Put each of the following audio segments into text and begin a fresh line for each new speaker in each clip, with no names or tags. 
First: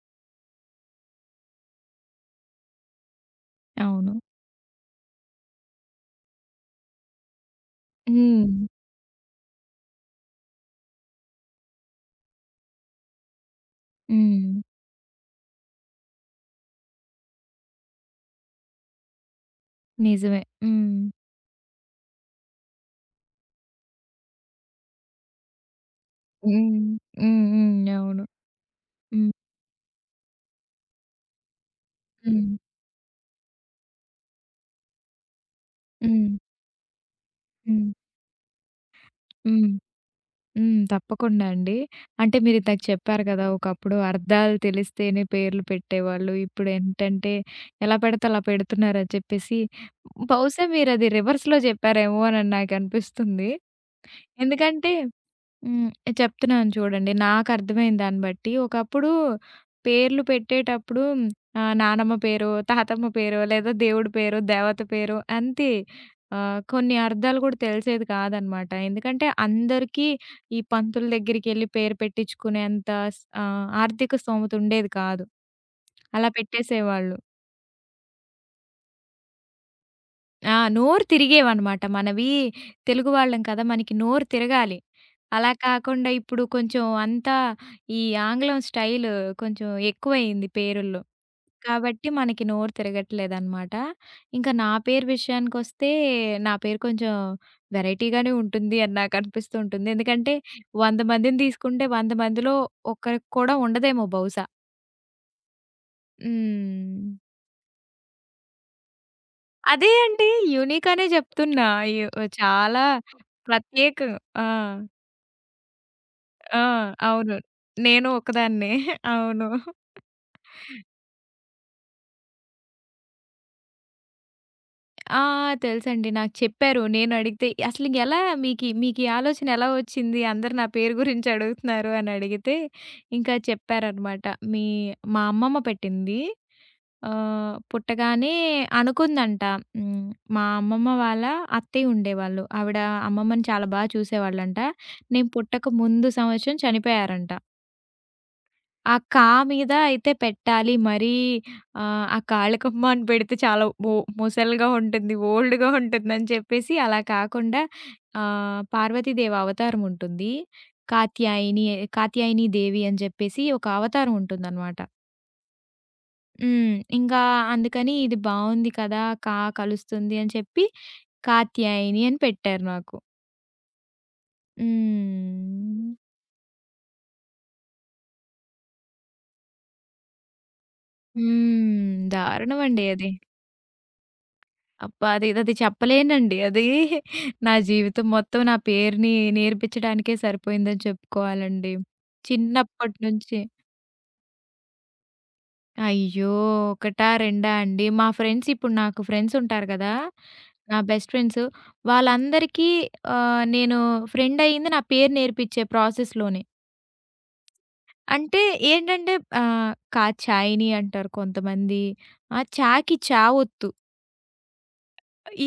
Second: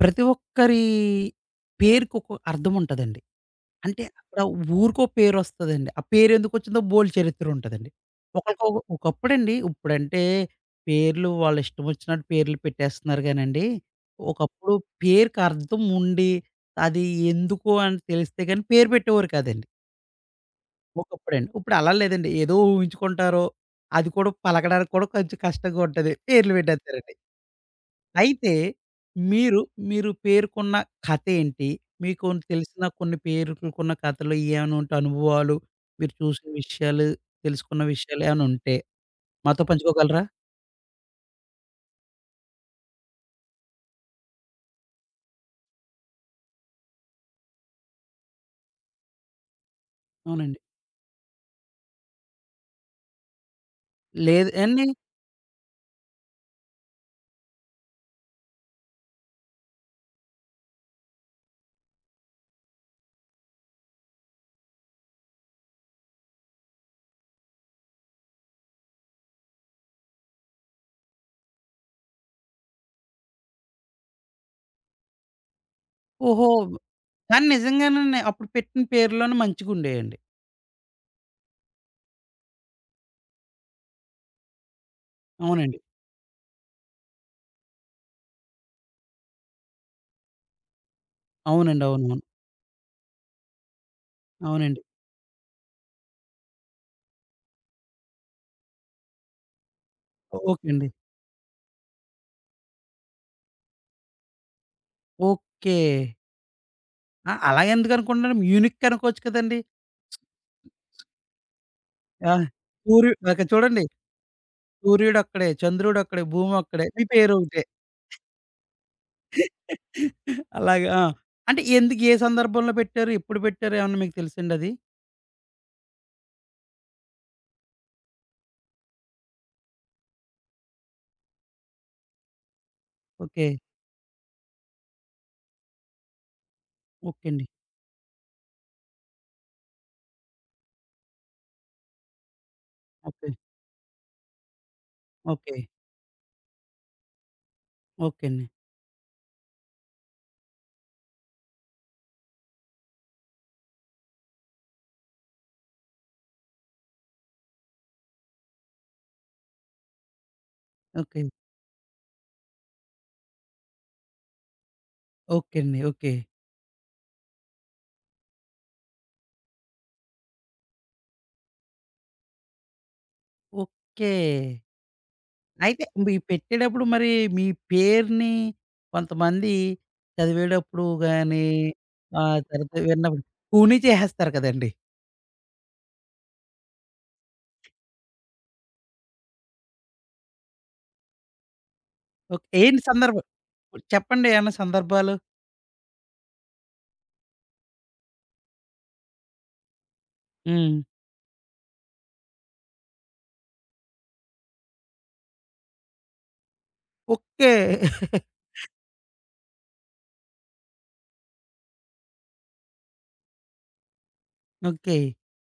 ప్రతి ఒక్కరి పేరుకొక అర్థం ఉంటదండి. అంటే
అవును.
అక్కడ ఊరికో పేరొస్తదండి. ఆ పేరెందుకొచ్చిందో బోలెడు చరిత్రుంటదండి.
హ్మ్.
ఒకళ్ళకొ ఒకప్పుడండి, ఇప్పుడంటే పేర్లు వాళ్ళిష్టమొచ్చినట్టు పేర్లు పెట్టేస్తున్నారు గానండి.
హ్మ్.
ఒకప్పుడు పేరుకర్థం ఉండి, అది ఎందుకు అని తెలిస్తే గాని పేరు పెట్టేవారు కాదండి.
నిజమే. హ్మ్.
ఒకప్పుడండి. ఇప్పుడలా లేదండి. ఏదో ఊహించుకుంటారు. అది కూడా పలకడానికి కూడా కొంచెం కష్టంగా ఉంటది. పేర్లు
హ్మ్.
పెట్టేత్తారండి.
హ్మ్. హ్మ్. అవును.
అయితే
హ్మ్.
మీరు, మీరు పేరుకున్న కథేంటి? మీకు
హ్మ్.
తెలిసిన కొన్ని పేరుకున్న కథలు ఏమైనా ఉంటే అనుభవాలు, మీరు
హ్మ్.
చూసిన విషయాలు, తెలుసుకున్న
హ్మ్.
విషయాలు ఏమైనా ఉంటే మాతో
హ్మ్.
పంచుకోగలరా?
హ్మ్. తప్పకుండా అండి. అంటే మీరిందాక చెప్పారు కదా! ఒకప్పుడు అర్థాలు తెలిస్తేనే పేర్లు పెట్టేవాళ్ళు. ఇప్పుడేంటంటే ఎలా పడితే అలా పెడుతున్నారని చెప్పేసి
అవునండి.
బహుశా మీరది రివర్స్‌లో చెప్పారేమో అని నాకనిపిస్తుంది.
లేదు అండి.
ఎందుకంటే హ్మ్. చెప్తున్నాను చూడండి. నాకర్థమైంది దాన్ని బట్టి. ఒకప్పుడు పేర్లు పెట్టేటప్పుడు నానమ్మ పేరో, తాతమ్మ పేరో, లేదా దేవుడి పేరో, దేవత పేరో అంతే. కొన్ని అర్థాలు కూడా తెలిసేది కాదనమాట. ఎందుకంటే అందరికీ ఈ పంతుల దగ్గరికెళ్ళి పేరు పెట్టించుకునేంత ఆర్థిక స్తోమత ఉండేది కాదు. అలా
ఓహో!
పెట్టేసేవాళ్ళు.
కానీ నిజంగానండి, అప్పుడు పెట్టిన పేర్లోనే మంచిగుండేయండి.
ఆ! నోరు తిరిగేవన్నమాట. మనవి తెలుగు వాళ్ళం కదా! మనకి నోరు తిరగాలి. అలా
అవునండి.
కాకుండా ఇప్పుడు కొంచెం అంతా ఈ ఆంగ్లం స్టైల్ కొంచెం ఎక్కువయింది పేరుల్లో.
అవునండి.
కాబట్టి
అవునవును.
మనకి నోరు తిరగట్లేదనమాట. ఇంకా నా
అవునండి.
పేరు విషయానికొస్తే నా పేరు కొంచెం వెరైటీగానే ఉంటుంది అని నాకనిపిస్తూ ఉంటుంది. ఎందుకంటే
ఓకే అండి.
100 మందిని తీసుకుంటే 100 మందిలో ఒక్కరికి కూడా ఉండదేమో బహుశా.
ఓకే.
హ్మ్.
ఆ! అలా ఎందుకనుకుంటున్నాను. యూనిక్ అనుకోవచ్చు కదండీ!
అదే అండి. యూనిక్ అనే చెప్తున్నా. యు
ఆ!
చాలా
సూర్యు అక్కడ చూడండి.
ప్రత్యేకం. ఆ!
సూర్యుడొక్కడే, చంద్రుడొక్కడే,
ఆ!
భూమొక్కడే. మీ
అవును.
పేరొకటే.
నేను ఒక్కదాన్నే. అవును.
అలాగా. ఆ! అంటే ఎందుకు ఏ సందర్భంలో పెట్టారు? ఎప్పుడు పెట్టారు? ఏమన్నా మీకు తెలుసండి అది?
ఆ! తెలుసండి. నాకు చెప్పారు. నేనడిగితే అసలు ఎలా మీకీ ఆలోచన ఎలా వచ్చింది? అందరూ నా పేరు గురించి అడుగుతున్నారు అని అడిగితే, ఇంకా
ఓకే.
చెప్పారనమాట. మీ మా అమ్మమ్మ పెట్టింది.
ఓకే అండి.
పుట్టగానే అనుకుందంట. హ్మ్. మా అమ్మమ్మ వాళ్ళ అత్తయ్య ఉండేవాళ్ళు. ఆవిడ
ఓకే.
అమ్మమ్మని చాలా బా చూసేవాళ్ళంట. నేను
ఓకే.
పుట్టక ముందు సంవత్సరం చనిపోయారంట.
ఓకే అండి.
ఆ కా మీద అయితే పెట్టాలి. మరీ ఆ కాళ్ళకమ్మ అని పెడితే చాలా మొసలుగా ఉంటుంది. ఓల్డ్‌గా ఉంటుందని చెప్పేసి అలా కాకుండా పార్వతీదేవి అవతారం ఉంటుంది.
ఓకే.
కాత్యాయని కాత్యాయని దేవి అని చెప్పేసి ఒక అవతారం ఉంటుందనమాట.
ఓకే అండి. ఓకే.
హ్మ్. ఇంకా అందుకని ఇది బావుంది కదా! కా కలుస్తుంది అని చెప్పి కాత్యాయని అని పెట్టారు నాకు.
ఓకే. అయితే
హ్మ్.
మీ పెట్టేటప్పుడు మరి మీ పేరుని కొంతమంది చదివేటప్పుడు గాని,
హ్మ్.
తర్వాత
దారుణమండి అది.
విన్నప్పుడు కూనీ చేసేస్తారు కదండీ!
అబ్బా! అది అది చెప్పలేనండి. అది నా జీవితం మొత్తం నా పేరుని నేర్పించడానికే సరిపోయిందని చెప్పుకోవాలండి.
ఓకే. ఏంటి
చిన్నప్పటి
సందర్భం?
నుంచి
చెప్పండి ఏమన్నా సందర్భాలు?
అయ్యో! ఒకటా, రెండా అండి. మా ఫ్రెండ్స్ ఇప్పుడు నాకు ఫ్రెండ్స్ ఉంటారు కదా! నా
హ్మ్.
బెస్ట్ ఫ్రెండ్స్ వాళ్ళందరికీ నేను ఫ్రెండ్ అయింది నా పేరు నేర్పించే ప్రాసెస్‌లోనే.
ఓకే.
అంటే ఏంటంటే 'కాచాయిని' అంటారు కొంతమంది. 'చాకి చావొత్తు.'
ఓకే.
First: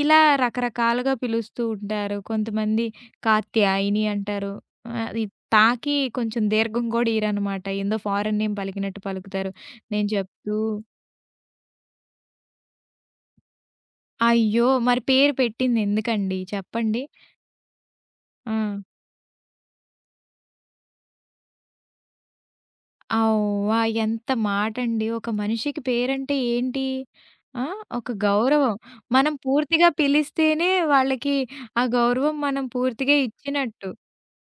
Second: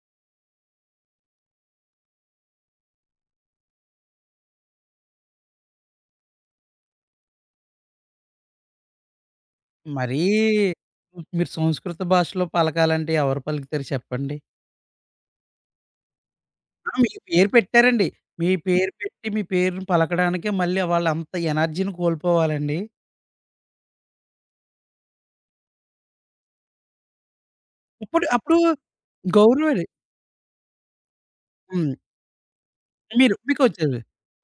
ఇలా రకరకాలుగా పిలుస్తూ ఉంటారు. కొంతమంది కాత్యాయిని అంటారు. అది తాకి కొంచెం దీర్ఘం గూడా ఇయ్యరనమాట. ఏందో ఫారెన్ నేమ్ పలికినట్టు పలుకుతారు. నేను
మరీ
చెప్తూ
మీరు సంస్కృత భాషలో పలకాలంటే ఎవరు పలుకుతారు చెప్పండి?
అయ్యో! మరి పేరు పెట్టిందెందుకండి
ఆ!
చెప్పండి?
మీ పేరు పెట్టారండి. మీ
ఆ!
పేరు పెట్టి మీ పేరుని పలకడానికే మళ్ళీ వాళ్ళంత ఎనర్జీని కోల్పోవాలండి.
అవ్వ! ఎంత మాటండి. ఒక మనిషికి పేరంటే ఏంటి? ఆ! ఒక
ఇప్పుడు అప్పుడు
గౌరవం. మనం
గౌరవమే.
పూర్తిగా పిలిస్తేనే వాళ్ళకి ఆ
హ్మ్.
గౌరవం మనం పూర్తిగా
మీరు
ఇచ్చినట్టు.
మీకొచ్చేది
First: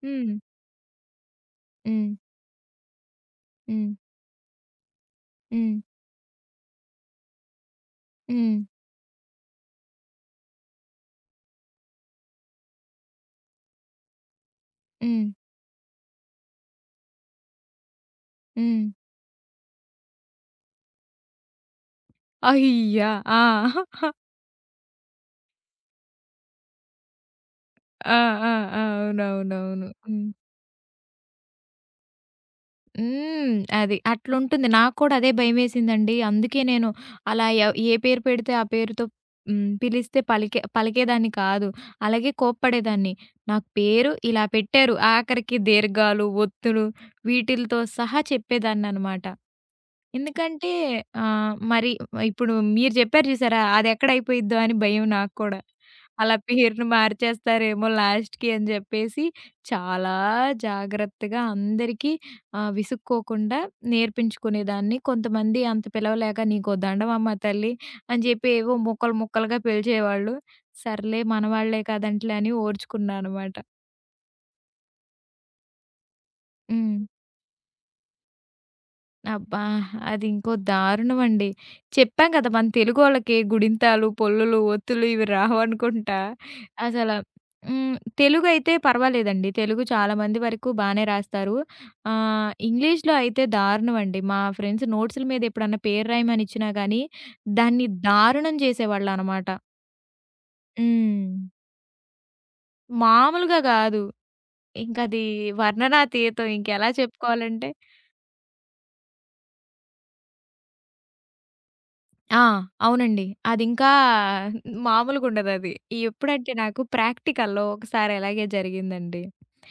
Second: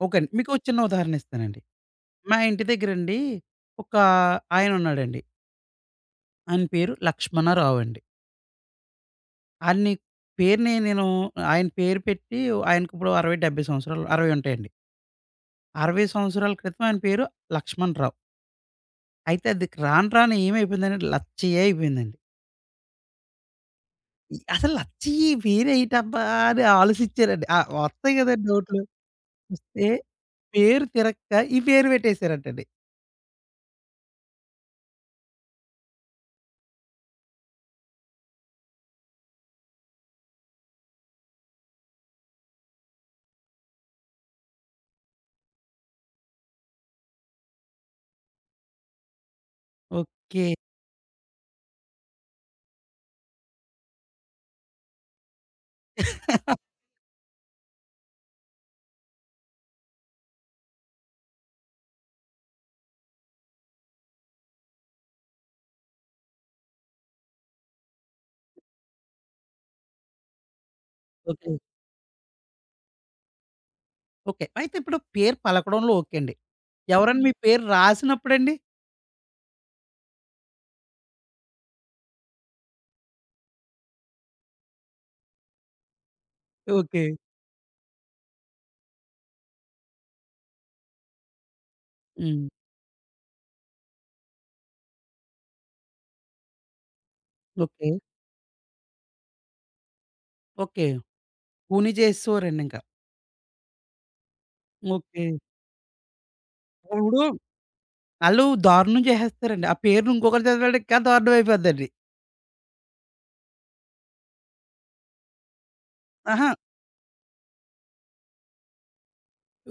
ఓకే అండి.
హ్మ్.
మీకో చిన్న ఉదాహరణ ఇస్తానండి.
హ్మ్.
మా ఇంటి దగ్గరండి
హ్మ్.
ఒక ఆయనున్నాడండి.
హ్మ్.
ఆయన పేరు లక్ష్మణరావు అండి.
హ్మ్.
ఆయన్ని పేరుని నేను ఆయన పేరు పెట్టి ఆయనకిప్పుడు 60, 70 సంవత్సరాలు 60 ఉంటాయండి.
హ్మ్. హ్మ్.
60 సంవత్సరాల క్రితం ఆయన పేరు లక్ష్మణరావు.
హ్మ్.
అయితే అది రాను రాను ఏమైపోయిందంటే లచ్చయ్యే అయిపోయిందండి.
అయ్యా! ఆ!
ఇ అసలు లచ్చయ్యి పేరేటబ్బా అని ఆలోచించారండి. వస్తాయి
ఆ!
కదండీ
ఆ! ఆ!
డౌట్‌లు.
అవునవునవును.
వస్తే
హ్మ్.
పేరు తిరక్క ఈ పేరు పెట్టేసారంటండి.
హ్మ్. అది. అట్లుంటుంది. నాకు కూడా అదే భయమేసిందండి. అందుకే నేను అలా ఏ పేరు పెడితే ఆ పేరుతో హ్మ్. పిలిస్తే పలికేదాన్ని కాదు. అలాగే కోప్పడేదాన్ని. నాకు పేరు ఇలా పెట్టారు. ఆఖరికి దీర్ఘాలు, ఒత్తులు వీటిలతో సహా చెప్పేదాన్ననమాట.
ఓకే.
ఎందుకంటే మరి ఇప్పుడు మీరు చెప్పారు చూసారా? అదెక్కడ అయిపోయిద్దో అని భయం నాకు కూడా. అలా పేరును మార్చేస్తారేమో లాస్ట్‌కి అని చెప్పేసి చాలా జాగ్రత్తగా అందరికీ విసుక్కోకుండా నేర్పించుకునేదాన్ని. కొంతమంది అంత పిలవలేక "నీకో దండమమ్మ తల్లి" అని చెప్పి ఏవో ముక్కలు ముక్కలుగా పిలిచేవాళ్ళు. సర్లే
ఓకే.
మనవాళ్లే కదండీలే అని ఓర్చుకున్నా అనమాట.
ఓకే. అయితే ఇప్పుడు పేరు పలకడంలో ఓకే అండి.
హ్మ్.
ఎవరైనా మీ పేరు రాసినప్పుడండి?
అబ్బా! అది ఇంకో దారుణమండి. చెప్పాం కదా! మన తెలుగోళ్ళకి గుడింతాలు, పొల్లులు, ఒత్తులు ఇవి రావనుకుంటా.
ఓకే.
అసల హ్మ్. తెలుగైతే పర్వాలేదండి. తెలుగు చాలా మంది వరకు బానే రాస్తారు.
హ్మ్.
ఇంగ్లీష్‌లో అయితే దారుణమండి. మా ఫ్రెండ్స్ నోట్స్‌ల మీద ఎప్పుడన్నా పేరు రాయమని ఇచ్చినా గానీ, దాన్ని
ఓకే.
దారుణం చేసేవాళ్ళనమాట.
ఓకే.
హ్మ్.
కూని చేసేసేవారండి ఇంకా.
మామూలుగా గాదు. ఇంకది
ఓకే.
వర్ణనాతీతం ఇంకెలా
ఇప్పుడు
చెప్పుకోవాలంటే
ఆళ్ళు దారుణం చేసేస్తారండి. ఆ పేరుని ఇంకొకరు చదివాడు ఇంకా దారుణం అయిపోద్దండి.
ఆ! అవునండి. అదింకా మామూలుగుండదది.
ఆహా!
ఎప్పుడంటే నాకు ప్రాక్టికల్‌లో ఒకసారి ఇలాగే జరిగిందండి.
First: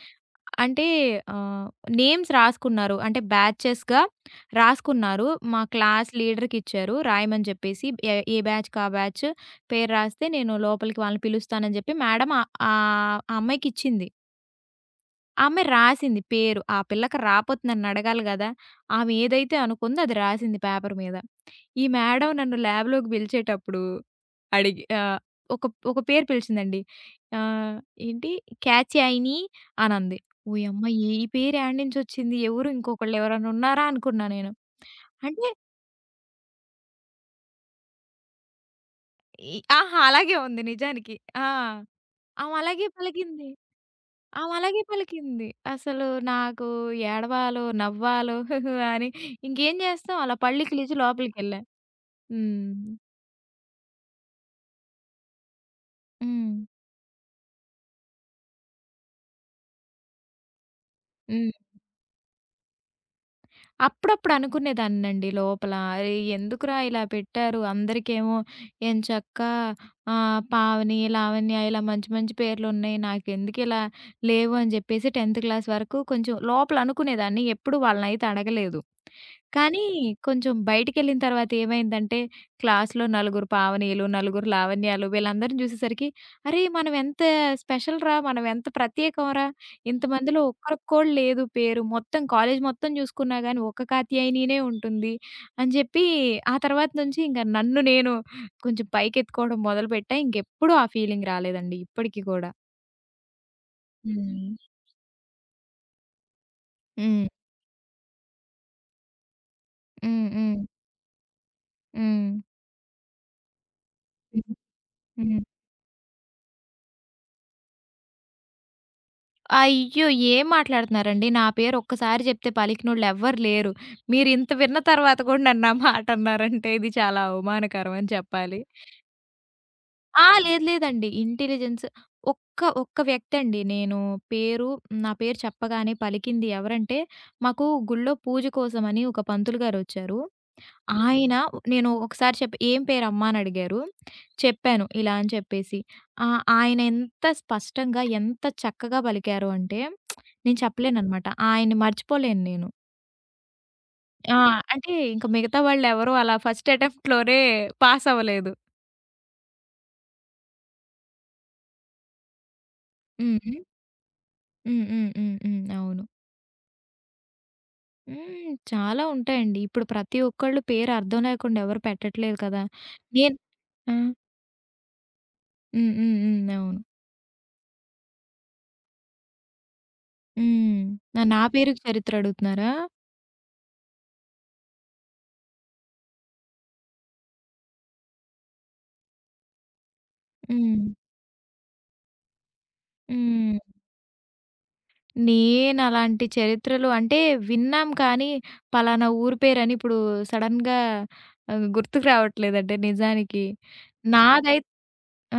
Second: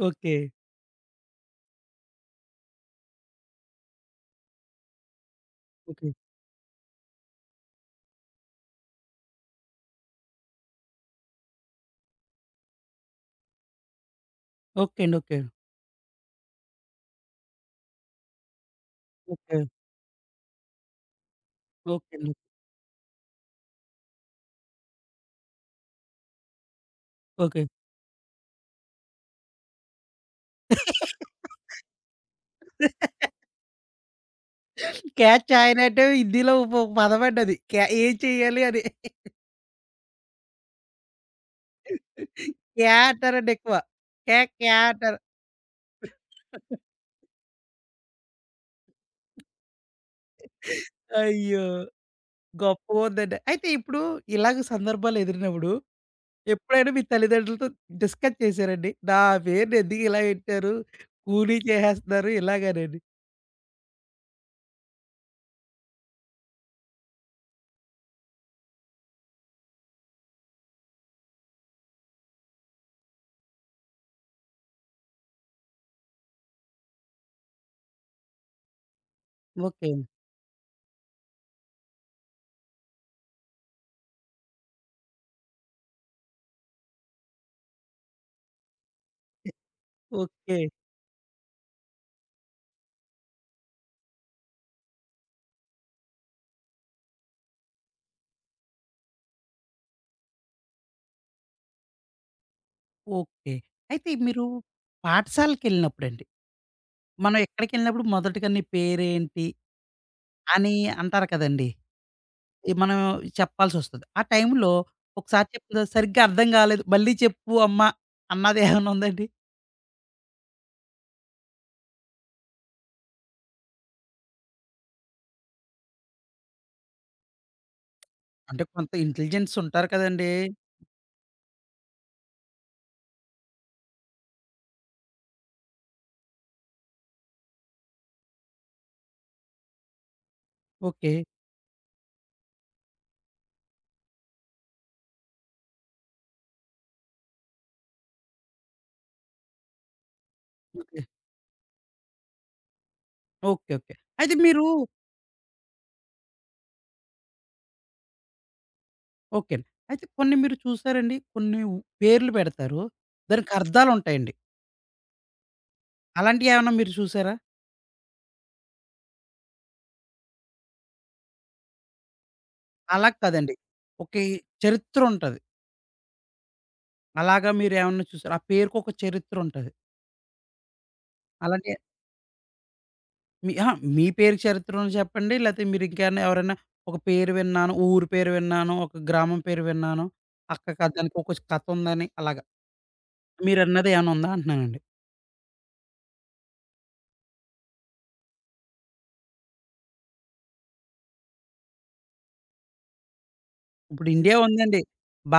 ఓకే.
అంటే ఆహ్, నేమ్స్ రాసుకున్నారు. అంటే బ్యాచెస్‌గా రాసుకున్నారు. మా క్లాస్
ఓకే.
లీడర్‌కిచ్చారు రాయమని జెప్పేసి. ఏ ఏ బ్యాచ్‌కి ఆ బ్యాచ్ పేరు రాస్తే నేను లోపలికి వాళ్ళని పిలుస్తానని జెప్పి మేడం ఆ అమ్మాయికిచ్చింది.
ఓకే అండి. ఓకే.
ఆమె రాసింది పేరు. ఆ పిల్లకి రాపోతే నన్నడగాలి గదా! ఆమె ఏదైతే
ఓకే.
అనుకుందో అది రాసింది పేపర్ మీద. ఈ
ఓకే
మేడం
అండి.
నన్ను ల్యాబ్‌లోకి పిలిచేటప్పుడు అడిగి ఒక ఒక పేరు పిలిచిందండి.
ఓకే.
ఆహ్, ఏంటి "క్యాత్యాయిని" అనంది. ఓయమ్మ! ఈ పేరు ఏడ్నుంచొచ్చింది? ఎవరు ఇంకొకళ్ళు ఎవరైనా ఉన్నారా? అనుకున్నా నేను. అంటే
క్యాచ్ ఆయనంటే హిందీలో ఒక పదమండి అది. క్యా ఏం చేయాలి అని.
ఈ ఆహా! అలాగే ఉంది నిజానికి. ఆ! ఆమె అలాగే
క్యా
పలికింది.
అంటారండి ఎక్కువ. క్యా
ఆమె
క్యా
అలాగే
అంటారు.
పలికింది. అసలు నాకు ఏడవాలో, నవ్వాలో అని ఇంకేం చేస్తాం అలా పళ్ళికిలిచి లోపలికెళ్ళా.
అయ్యో!
హ్మ్.
గొప్పగుందండి. అయితే ఇప్పుడు ఇలాగ సందర్భాలు ఎదిరినప్పుడు
హ్మ్.
ఎప్పుడైనా మీ తల్లిదండ్రులతో డిస్కస్ చేసారండి? నా పేరుని ఎందుకు ఇలా పెట్టారు?
హ్మ్.
కూలీ చేసేస్తున్నారు ఇలాగనండి.
అప్పుడప్పుడు అనుకునేదాన్నండి లోపల. అరే! ఎందుకురా ఇలా పెట్టారు? అందరికేమో ఎంచక్కా పావని, లావణ్య ఇలా మంచి మంచి పేర్లున్నాయి. నాకెందుకిలా లేవు అని చెప్పేసి 10థ్ క్లాస్ వరకు కొంచెం లోపల అనుకునేదాన్ని. ఎప్పుడు వాళ్ళనైతే అడగలేదు. కానీ
ఓకే.
కొంచెం బయటికెళ్ళిన తర్వాత ఏమైందంటే, క్లాస్‌లో నలుగురు పావనీలు, నలుగురు లావణ్యాలు వీళ్ళందరిని చూసేసరికి, అరే! మనం ఎంత స్పెషల్‌రా, మనం ఎంత ప్రత్యేకంరా, ఇంతమందిలో
ఓకే.
ఒక్కరికి కూడా లేదు పేరు. మొత్తం కాలేజ్ మొత్తం చూసుకున్నా గానీ ఒక్క కాత్యాయనినే ఉంటుంది అని చెప్పి, ఆ తర్వాత నుంచి ఇంక నన్ను నేను కొంచెం పైకెత్తుకోవడం మొదలుపెట్టా. ఇంకెప్పుడూ ఆ ఫీలింగ్ రాలేదండి ఇప్పటికి కూడా.
ఓకే. అయితే మీరు
హ్మ్.
పాఠశాలకెళ్ళినప్పుడండి,
హ్మ్.
మనం ఎక్కడికెళ్ళినప్పుడు మొదటగా నీ పేరేంటి?
హ్మ్. హ్మ్.
అని అంటారు కదండీ!
హ్మ్.
ఈ మనం చెప్పాల్సొస్తది. ఆ
హ్మ్.
టైంలో
హ్మ్.
ఒకసారి చెప్పింది సరిగ్గా అర్థం కాలేదు. మళ్ళీ చెప్పు అమ్మ అన్నది ఏమన్నా ఉందండి?
అయ్యో! ఏం మాట్లాడుతున్నారండి? నా పేరు ఒక్కసారి జెప్తే పలికినోళ్ళెవ్వరు లేరు. మీరింత విన్న తర్వాత గూడా నన్ను ఆ మాటన్నారంటే ఇది చాలా అవమానకరం అని చెప్పాలి.
అంటే కొంత ఇంటెలిజెన్స్ ఉంటారు
ఆ!
కదండీ!
లేదు లేదండి. ఇంటెలిజెన్స్ ఒక్క ఒక్క వ్యక్తండి. నేను పేరు నా పేరు చెప్పగానే పలికింది ఎవరంటే, మాకు గుళ్ళో పూజ కోసమని ఒక పంతులు గారొచ్చారు.
ఓకే.
ఆయన నేను ఒకసారి చెప్పి "ఏం పేరమ్మా?" అని అడిగారు. చెప్పాను ఇలా అని చెప్పేసి. ఆయన ఎంత స్పష్టంగా, ఎంత చక్కగా పలికారు అంటే, నేను
ఓకే.
చెప్పలేననమాట. ఆయన్ని మర్చిపోలేను నేను.
ఓకే. ఓకే. అయితే
ఆ!
మీరు
అంటే ఇంక మిగతా వాళ్ళెవరు అలా ఫస్ట్ అటెంప్ట్‌లోనే పాస్ అవ్వలేదు.
ఓకే అండి. అయితే కొన్ని మీరు చూసారండి కొన్ని ఉ పేర్లు పెడతారు.
హ్మ్.
దానికి
హ్మ్.
అర్థాలుంటాయండి.
హ్మ్. హ్మ్. హ్మ్. హ్మ్. అవును.
అలాంటియేమన్నా మీరు చూసారా?
హ్మ్. చాలా ఉంటాయండి. ఇప్పుడు ప్రతి ఒక్కళ్ళు పేరు అర్థం లేకుండా ఎవరు పెట్టట్లేదు కదా!
అలా
నేను
కాదండి.
ఆ!
ఓకే. చరిత్ర ఉంటది.
హ్మ్. హ్మ్. హ్మ్. అవును.
అలాగా మీరేమన్నా చూసారా? ఆ పేరుకొక చరిత్ర ఉంటది.
హ్మ్. నా నా పేరుకి
అలాంటియేమన్నా
చరిత్ర అడుగుతున్నారా?
మీ అహా! మీ పేరు చరిత్రను చెప్పండి. లేతే మీరింకేమన్నా ఎవరైనా ఒక పేరు విన్నాను, ఊరు పేరు విన్నాను, ఒక గ్రామం పేరు విన్నాను. అక్క
హ్మ్.
కథానికి ఒక కథ ఉందని అలాగా.
హ్మ్.
మీరన్నది ఏమన్నా ఉందా అంటున్నానండి.
నేనలాంటి చరిత్రలు అంటే విన్నాం కానీ, పలానా ఊరు పేరని ఇప్పుడు సడెన్‌గా గుర్తుకు రావట్లేదండి నిజానికి.
ఇప్పుడు ఇండియా
నాదై
ఉందండి.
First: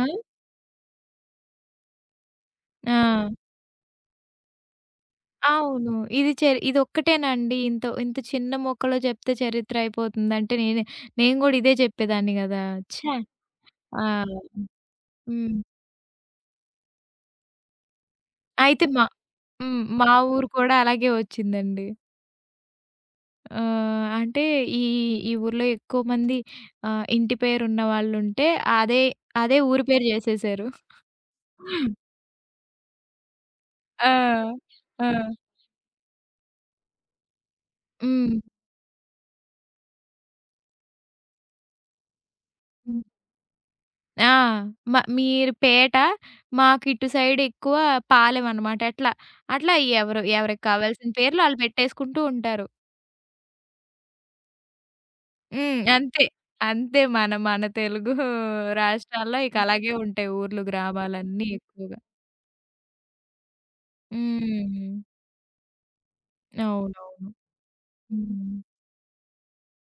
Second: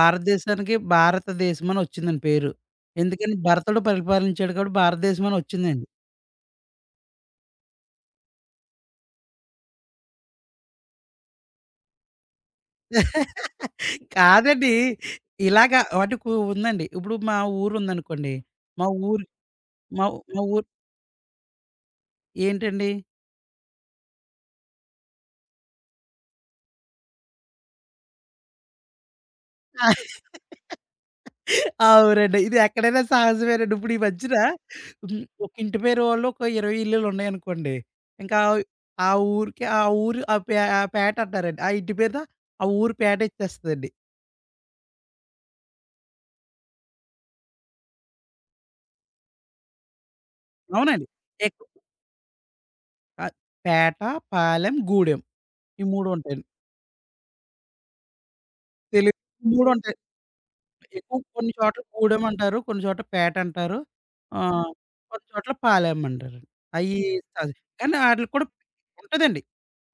ఆ!
భారతదేశం అని వచ్చిందండి పేరు.
ఆ!
ఎందుకని భరతుడు పరిపాలించాడు కాబట్టి భారతదేశం అని వచ్చిందండి.
అవును. ఇది చరి ఇదొక్కటేనండి ఇంత ఇంత చిన్న ముక్కలో చెప్తే చరిత్ర అయిపోతుంది అంటే నేనే నేను గూడా ఇదే చెప్పేదాన్ని గదా! ఛా! ఆ!
కాదండి.
హ్మ్.
ఇలాగా వాటికి ఉందండి. ఇప్పుడు మా ఊరు ఉందనుకోండి.
అయితే
మా
మా
ఊరు
హ్మ్.
మా
మా
మా
ఊరు
ఊరు
కూడా అలాగే వచ్చిందండి.
ఏంటండి?
అంటే ఈ ఈ ఊర్లో ఎక్కువ మంది ఇంటి పేరున్న వాళ్ళుంటే అదే, అదే ఊరి పేరు జేసేసారు.
అవునండి. ఇది ఎక్కడైనా సహజమేనండి. ఇప్పుడు ఈ
ఆ!
మధ్యన
ఆ!
హ్మ్. ఒక ఇంటి పేరు వాళ్ళు ఒక 20 ఇల్లులు ఉన్నాయనుకోండి.
హ్మ్.
ఇంకా ఆ ఊరికి ఆ ఊరు ఆ పే ఆ పేట అంటారండి. ఆ ఇంటి పేరుతో ఆ ఊరు
హ్మ్.
పేట ఇచ్చేస్తదండి.
ఆ! మ మీరు పేట, మాకు ఇటు సైడ్ ఎక్కువ పాలెం అనమాట. అట్లా. అట్లా ఎవరు ఎవరికి
అవునండి.
కావాల్సిన పేర్లు
ఎక్
ఆళ్ళు పెట్టేసుకుంటూ ఉంటారు.
ఆహ్, పేట, పాలెం, గూడెం
హ్మ్.
ఈ 3
అంతే.
ఉంటాయండి.
అంతే మన మన తెలుగు
తెలు
రాష్ట్రాల్లో ఇక
3
అలాగే
ఉంటాయండి.
ఉంటాయి ఊర్లు,
ఎక్కువ
గ్రామాలన్నీ
కొన్ని చోట్ల
ఎక్కువగా.
గూడెమంటారు. కొన్ని చోట్ల పేటంటారు. ఆహ్,
హ్మ్.
కొన్ని చోట్ల పాలెమంటారు. అయ్యి
అవునవును.
అది. కానీ ఆటిలికి కూడా
హ్మ్.
ఉంటదండి.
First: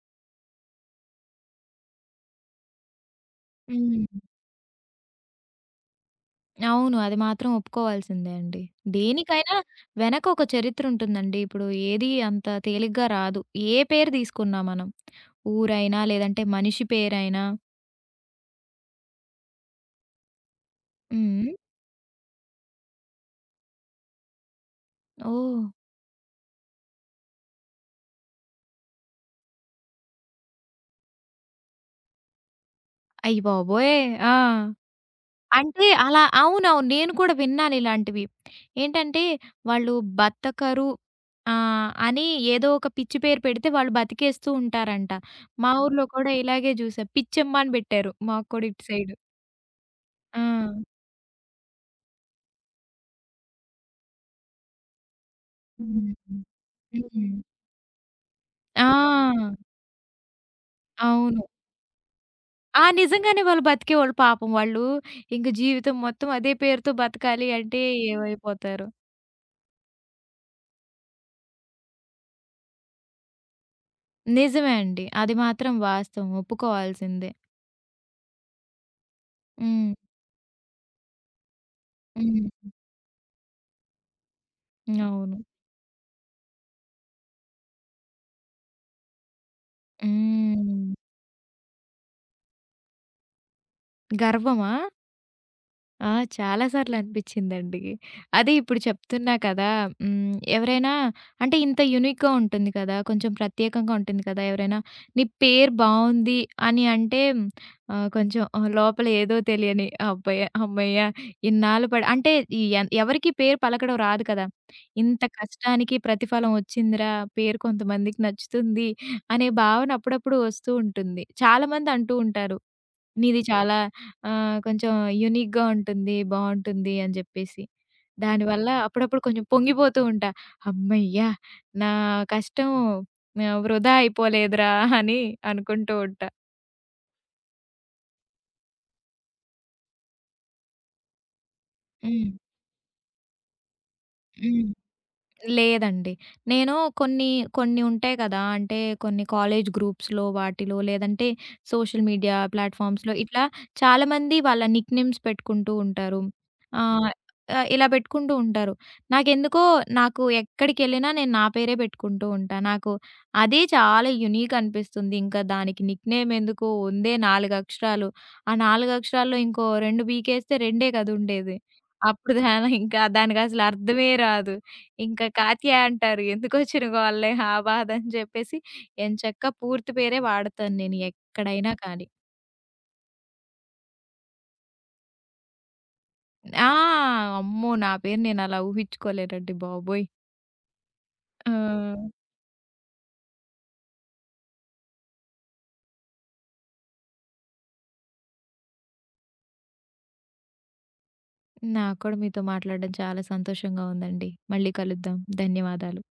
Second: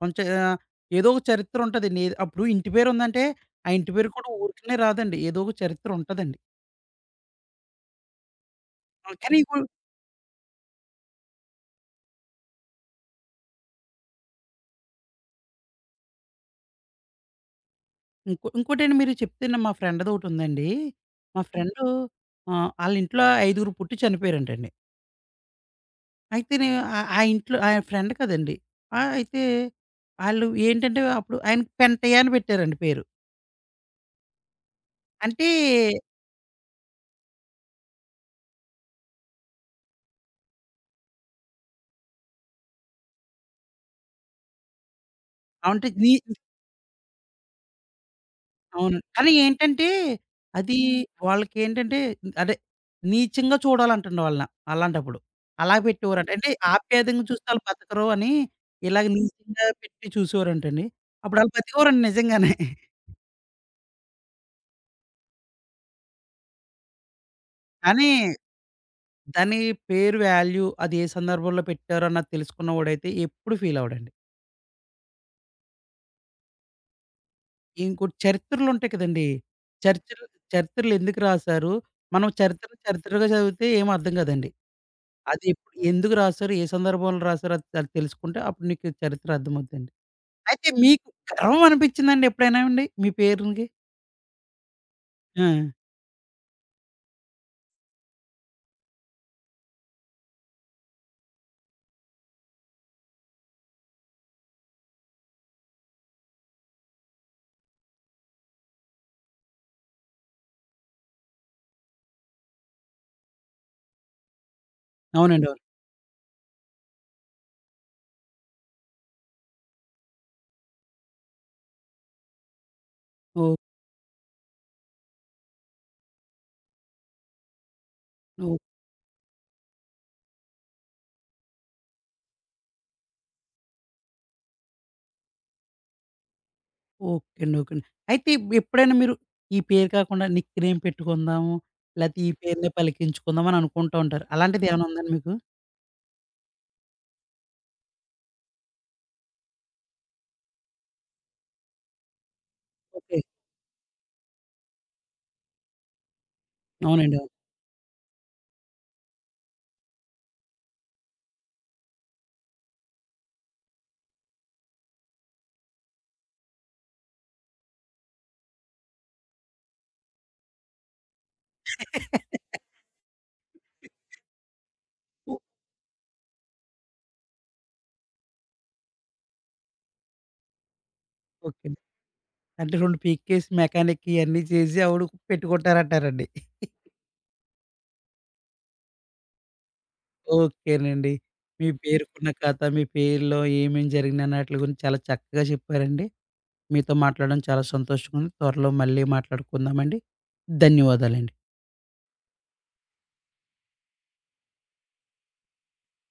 కొంచెం ఏదో ఒక చరిత్ర ఉంటదండి. ఏది అప్పుడు ఇంటి పేరుందంటే, ఆ ఇంటి పేరు
హ్మ్.
కూడా ఊరికనే రాదండి. ఏదో ఒక చరిత్ర ఉంటదండి.
అవును. అది మాత్రం ఒప్పుకోవాల్సిందే అండి.
ఆ! కానీ
దేనికైనా
ఇంకో
వెనక ఒక చరిత్ర ఉంటుందండి. ఇప్పుడు ఏది అంత తేలిగ్గా రాదు. ఏ పేరు తీసుకున్నా మనం. ఊరైనా, లేదంటే మనిషి పేరైనా.
ఇంకో ఇంకోటండి మీరు చెప్తేను మా ఫ్రెండ్‌దొకటుందండి. మా
హ్మ్.
ఫ్రెండు ఆళ్ళింట్లో ఐదుగురు పుట్టి చనిపోయారంటండి.
ఓహ్!
అయితే నే ఆ ఆ ఇంట్లో ఆయన ఫ్రెండ్ కదండీ. ఆ! అయితే ఆళ్ళు ఏంటంటే అప్పుడు ఆయనకి పెంటయ్య అని పెట్టారండి పేరు.
అయ్యబాబోయ్! ఆ!
అంటే
అంటే అలా అవునవును. నేను కూడా విన్నాను ఇలాంటివి. ఏంటంటే వాళ్ళు బతకరు అని ఏదో ఒక పిచ్చి పేరు పెడితే వాళ్ళు బతికేస్తూ ఉంటారంట. మా
అంటే
ఊర్లో
నీ
కూడా ఇలాగే చూసా. పిచ్చమ్మ అని పెట్టారు. మాకు కూడా ఇటు
అవును.
సైడు.
కానీ ఏంటంటే
ఆ!
అది వాళ్ళకేంటంటే అదే నీచంగా చూడాలంటండి వాళ్ళని. అలాంటప్పుడు. అలా
హ్మ్.
పెట్టేవారంట. అంటే ఆప్యాయంగా
హ్మ్.
చూస్తే ఆళ్ళు బతకరు అని ఇలాగ
ఆ!
నీచంగా పెట్టి చూసేవారంటండి. అప్పుడు
అవును.
ఆళ్ళు బతికేవారండి నిజంగానే.
ఆ! నిజంగానే వాళ్ళు బతికేవాళ్ళు పాపం. వాళ్ళు ఇంక జీవితం మొత్తం అదే పేరుతో బతకాలి అంటే
కానీ
ఏమైపోతారో.
దాని పేరు వాల్యూ అది ఏ సందర్భంలో పెట్టారో అన్నది తెలుసుకున్నవాడైతే ఎప్పుడు ఫీల్ అవ్వడండి.
నిజమే అండి. అది మాత్రం వాస్తవం. ఒప్పుకోవాల్సిందే.
ఇంకోటి చరిత్రలుంటాయి కదండీ!
హ్మ్.
చరిత్రలు చరిత్రలెందుకు రాసారు? మనం
హ్మ్.
చరిత్ర చరిత్రగా చదివితే ఏమి అర్థం కాదండి.
అవును.
అది ఎప్పుడు ఎందుకు రాసారు? ఏ సందర్భంలో రాసారు? అది అది తెలుసుకుంటే అప్పుడు నీకు చరిత్ర అర్థమవుద్దండి. అయితే
హ్మ్.
మీకు గర్వం అనిపించిందండి ఎప్పుడైనా అండి మీ పేరుకి?
గర్వమా?
ఆ!
ఆ! చాలా సార్లు అనిపించిందండి. అదే ఇప్పుడు చెప్తున్నా కదా! హ్మ్. ఎవరైనా అంటే ఇంత యూనిక్‌గా ఉంటుంది కదా! కొంచెం ప్రత్యేకంగా ఉంటుంది కదా! ఎవరైనా నీ పేరు బావుంది అని అంటే కొంచెం లోపల ఏదో తెలియని అబ్బయ్య! హమ్మయ్య! ఇన్నాళ్ళు పడి అంటే ఈ ఎవరికీ పేరు పలకడం రాదు కదా! ఇంత
అవునండి. అవును.
కష్టానికి ప్రతిఫలం వచ్చిందిరా! పేరు కొంతమందికి నచ్చుతుంది అనే భావన అప్పుడప్పుడు వస్తూ ఉంటుంది. చాలామంది అంటూ ఉంటారు. నీది
ఓహ్!
చాలా కొంచెం యూనిక్‌గా ఉంటుంది. బావుంటుంది అని జెప్పేసి.
ఓహ్!
దానివల్ల అప్పుడప్పుడు కొంచెం పొంగిపోతూ ఉంటా. హమ్మయ్య! నా కష్టం వృధా అయిపోలేదురా అని అనుకుంటూ ఉంటా.
ఓకే అండి. ఓకే అండి. అయితే ఇప్ ఎప్పుడైనా మీరు ఈ పేరు కాకుండా నిక్ నేమ్ పెట్టుకుందాము, లేతే ఈ
హ్మ్.
పేరునే పలికించుకుందాం అని అనుకుంటూ ఉంటారు.
హ్మ్.
అలాంటిదేమైనా ఉందండి మీకు?
లేదండి. నేను కొన్ని, కొన్ని ఉంటాయి కదా! అంటే కొన్ని కాలేజ్ గ్రూప్స్‌లో వాటిలో లేదంటే సోషల్ మీడియా ప్లాట్‌ఫార్మ్స్‌లో
ఓకే.
ఇట్లా చాలామంది వాళ్ళ నిక్‌నేమ్స్ పెట్టుకుంటూ ఉంటారు. ఆహ్,
అవునండి. అవును.
ఇలా పెట్టుకుంటూ ఉంటారు. నాకెందుకో నాకు ఎక్కడికెళ్ళినా నేను నా పేరే పెట్టుకుంటూ ఉంటా. నాకు అదే చాలా యూనిక్ అనిపిస్తుంది. ఇంకా దానికి నిక్‌నేమ్ ఎందుకు ఉందే 4 అక్షరాలు. ఆ 4 అక్షరాల్లో ఇంకో 2 పీకేస్తే 2 కదా! ఉండేది. అప్పుడు దాని ఇంకా దానికసలు అర్థమే రాదు. ఇంకా కాత్యాయ అంటారు. ఎందుకొచ్చిన గోలలే ఆ బాధ అని చెప్పేసి ఎంచక్కా పూర్తి పేరే వాడతాను నేను
ఓకే.
ఎక్కడైనా కానీ.
అంటే 2 పీకేసి మెకానిక్ ఇయన్నీ చేసి ఆవిడ పెట్టుకుంటారంటారండి.
ఆ! అమ్మో! నా పేరు నేనలా ఊహించుకోలేనండి బాబోయ్!
ఓకేనండి.
ఆ!
మీ పేరుకున్న కథ, మీ పేరులో ఏమేం జరిగినాయని ఆటిలి గురించి చాలా చక్కగా చెప్పారండి. మీతో మాట్లాడడం చాలా సంతోషంగా ఉంది. త్వరలో మళ్ళీ మాట్లాడుకుందామండి. ధన్యవాదాలండి.
నాకు కూడా మీతో మాట్లాడడం చాలా సంతోషంగా ఉందండి. మళ్ళీ కలుద్దాం. ధన్యవాదాలు.